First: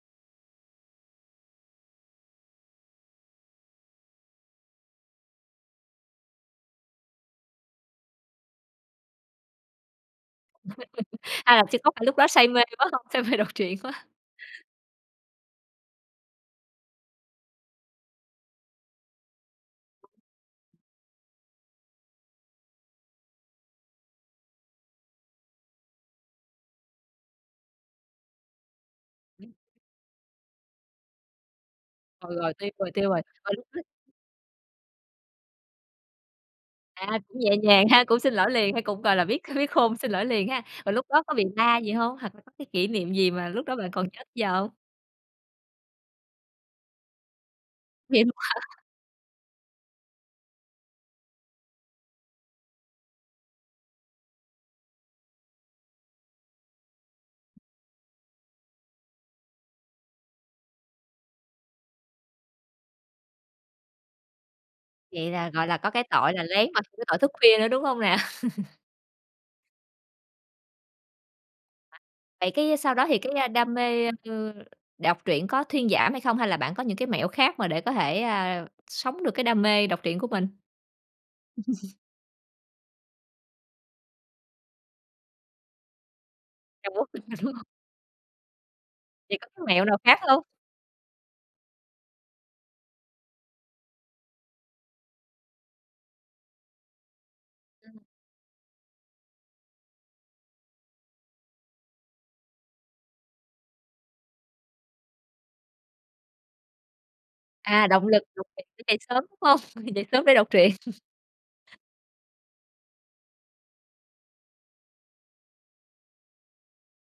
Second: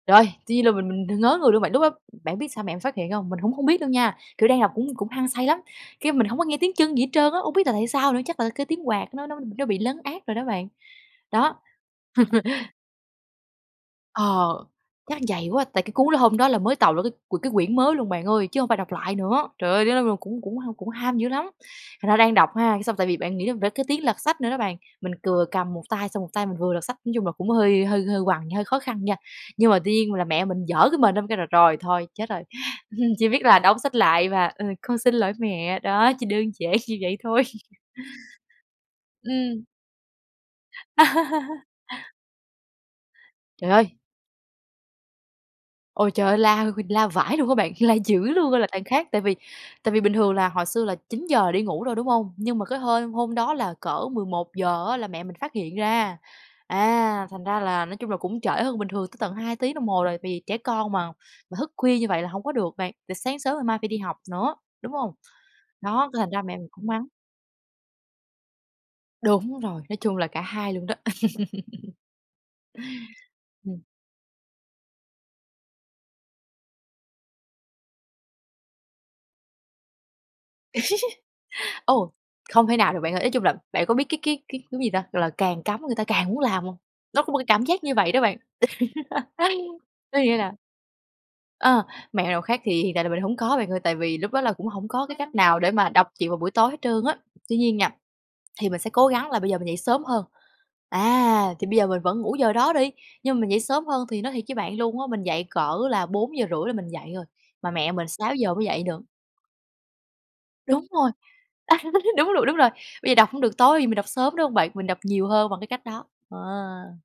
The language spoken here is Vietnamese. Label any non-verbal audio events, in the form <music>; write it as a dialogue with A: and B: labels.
A: Rồi. Tuy nhiên là mình mình đ ngớ người luôn bạn. Lúc đó bạn biết sao mẹ em phát hiện hông? Mình cũng hông biết đâu nha. Kiểu, đang đọc cũng cũng hăng say lắm, cái, mình hổng có nghe tiếng chân gì hết trơn á, hông biết là tại sao nữa, chắc là cái tiếng quạt nó nó nó bị lấn át rồi đó bạn.
B: <giggles> À,
A: Đó.
B: là thì có phải lúc đó say mê
A: <chuckles>
B: quá không? Say mê đọc truyện quá.
A: Ờ! Chắc vậy quá. Tại cái cuốn đó hôm đó là mới tạo ra cái c cái quyển mới luôn bạn ơi, chứ hông phải đọc lại nữa. Trời ơi! <unintelligible> là cũng cũng h cũng ham dữ lắm! Thành ra đang đọc ha, cái xong tại vì bạn nghĩ làm ra cái tiếng lật sách nữa đó bạn, mình vừa cầm một tay xong một tay mình vừa lật sách. Nói chung là cũng hơi hơi hơi quằn, hơi khó khăn nha.
B: <unintelligible>
A: Nhưng mà tuy nhiên là mẹ mình giở cái mền ra mình kêu là "Rồi, thôi chết
B: Rồi,
A: rồi!",
B: rồi. Tiêu rồi, tiêu
A: <scoffs>
B: rồi.
A: chỉ biết
B: Rồi
A: là
B: lúc
A: đóng
B: đó
A: sách lại và, ừ "Con xin lỗi mẹ." Đó, chỉ đơn giản như vậy
B: À, cũng
A: thôi.
B: nhẹ
A: <chuckles>
B: nhàng ha, cũng xin lỗi liền ha, cũng, gọi là, biết c
A: Ừm.
B: biết khôn, xin lỗi liền ha. Rồi lúc đó có bị la gì hông? Hoặc là có cái kỷ niệm gì mà lúc
A: Trời
B: đó
A: ơi!
B: bạn còn nhớ tới giờ hông?
A: Ôi, trời ơi! La h la vãi luôn á bạn, la dữ
B: Vậy luôn
A: luôn á là
B: hả?
A: đằng khác. Tại vì tại vì bình thường là hồi xưa là 9:00 đi ngủ rồi, đúng hông? Nhưng mà cái hôm hôm đó là cỡ 11:00 á là mẹ mình phát hiện ra. À! Thành ra là nói chung là cũng trễ hơn bình thường tới tận 2 tiếng đồng hồ rồi, vì trẻ con mà mà thức khuya như vậy là hổng có được bạn. Tại sáng sớm ngày mai phải đi học nữa, đúng hông?
B: Vậy là, gọi là, có cái
A: Đó, cái thành
B: tội
A: ra
B: là
A: mẹ
B: lén
A: mình
B: mà <unintelligible>
A: cũng
B: cái
A: mắng.
B: tội thức khuya nữa, đúng hông nè? <chuckles>
A: Đúng rồi. Nói chung là cả hai luôn đó. <chuckles>
B: <unintelligible> Vậy cái sau đó thì cái đam
A: Ừm.
B: mê, ơ, đọc truyện có thuyên giảm hay không? Hay là bạn có những cái mẹo khác mà để có thể, ờ, sống được cái đam mê đọc truyện của mình?
A: <giggles>
B: <chuckles>
A: Ồ! Không thể nào được bạn ơi, ý chung là bạn có biết cái cái cái cái gì ta? Gọi là càng cấm người ta càng muốn làm hông? Nó có một cái cảm
B: <unintelligible>
A: giác như vậy đó bạn. <chuckles>
B: Vậy có cái mẹo nào
A: Có
B: khác
A: nghĩa
B: hông?
A: là Ờ, mẹo nào khác thì hiện tại là mình hổng có bạn ơi. Tại vì lúc đó là cũng hổng có cái cách nào để mà đọc truyện vào buổi tối hết trơn á. Tuy nhiên nha,
B: Ừm.
A: thì mình sẽ cố gắng là bây giờ mình dậy sớm hơn. À! Thì bây giờ mình vẫn ngủ giờ đó đi, nhưng mà mình dậy sớm hơn thì nói thiệt với bạn luôn á, mình dậy cỡ là 4:30 là mình dậy rồi, mà
B: À,
A: mẹ
B: động
A: mình
B: lực
A: sáu
B: đọc
A: giờ mới
B: truyện
A: dậy
B: để dậy
A: được.
B: sớm, đúng hông? <sniffs> Dậy sớm để đọc truyện.
A: Đúng
B: <scoffs>
A: rồi! <chuckles> Đúng rồi, đúng rồi. Bây giờ đọc hổng được tối thì mình đọc sớm, đúng hông bạn? Mình đọc nhiều hơn bằng cái cách đó. Ờ!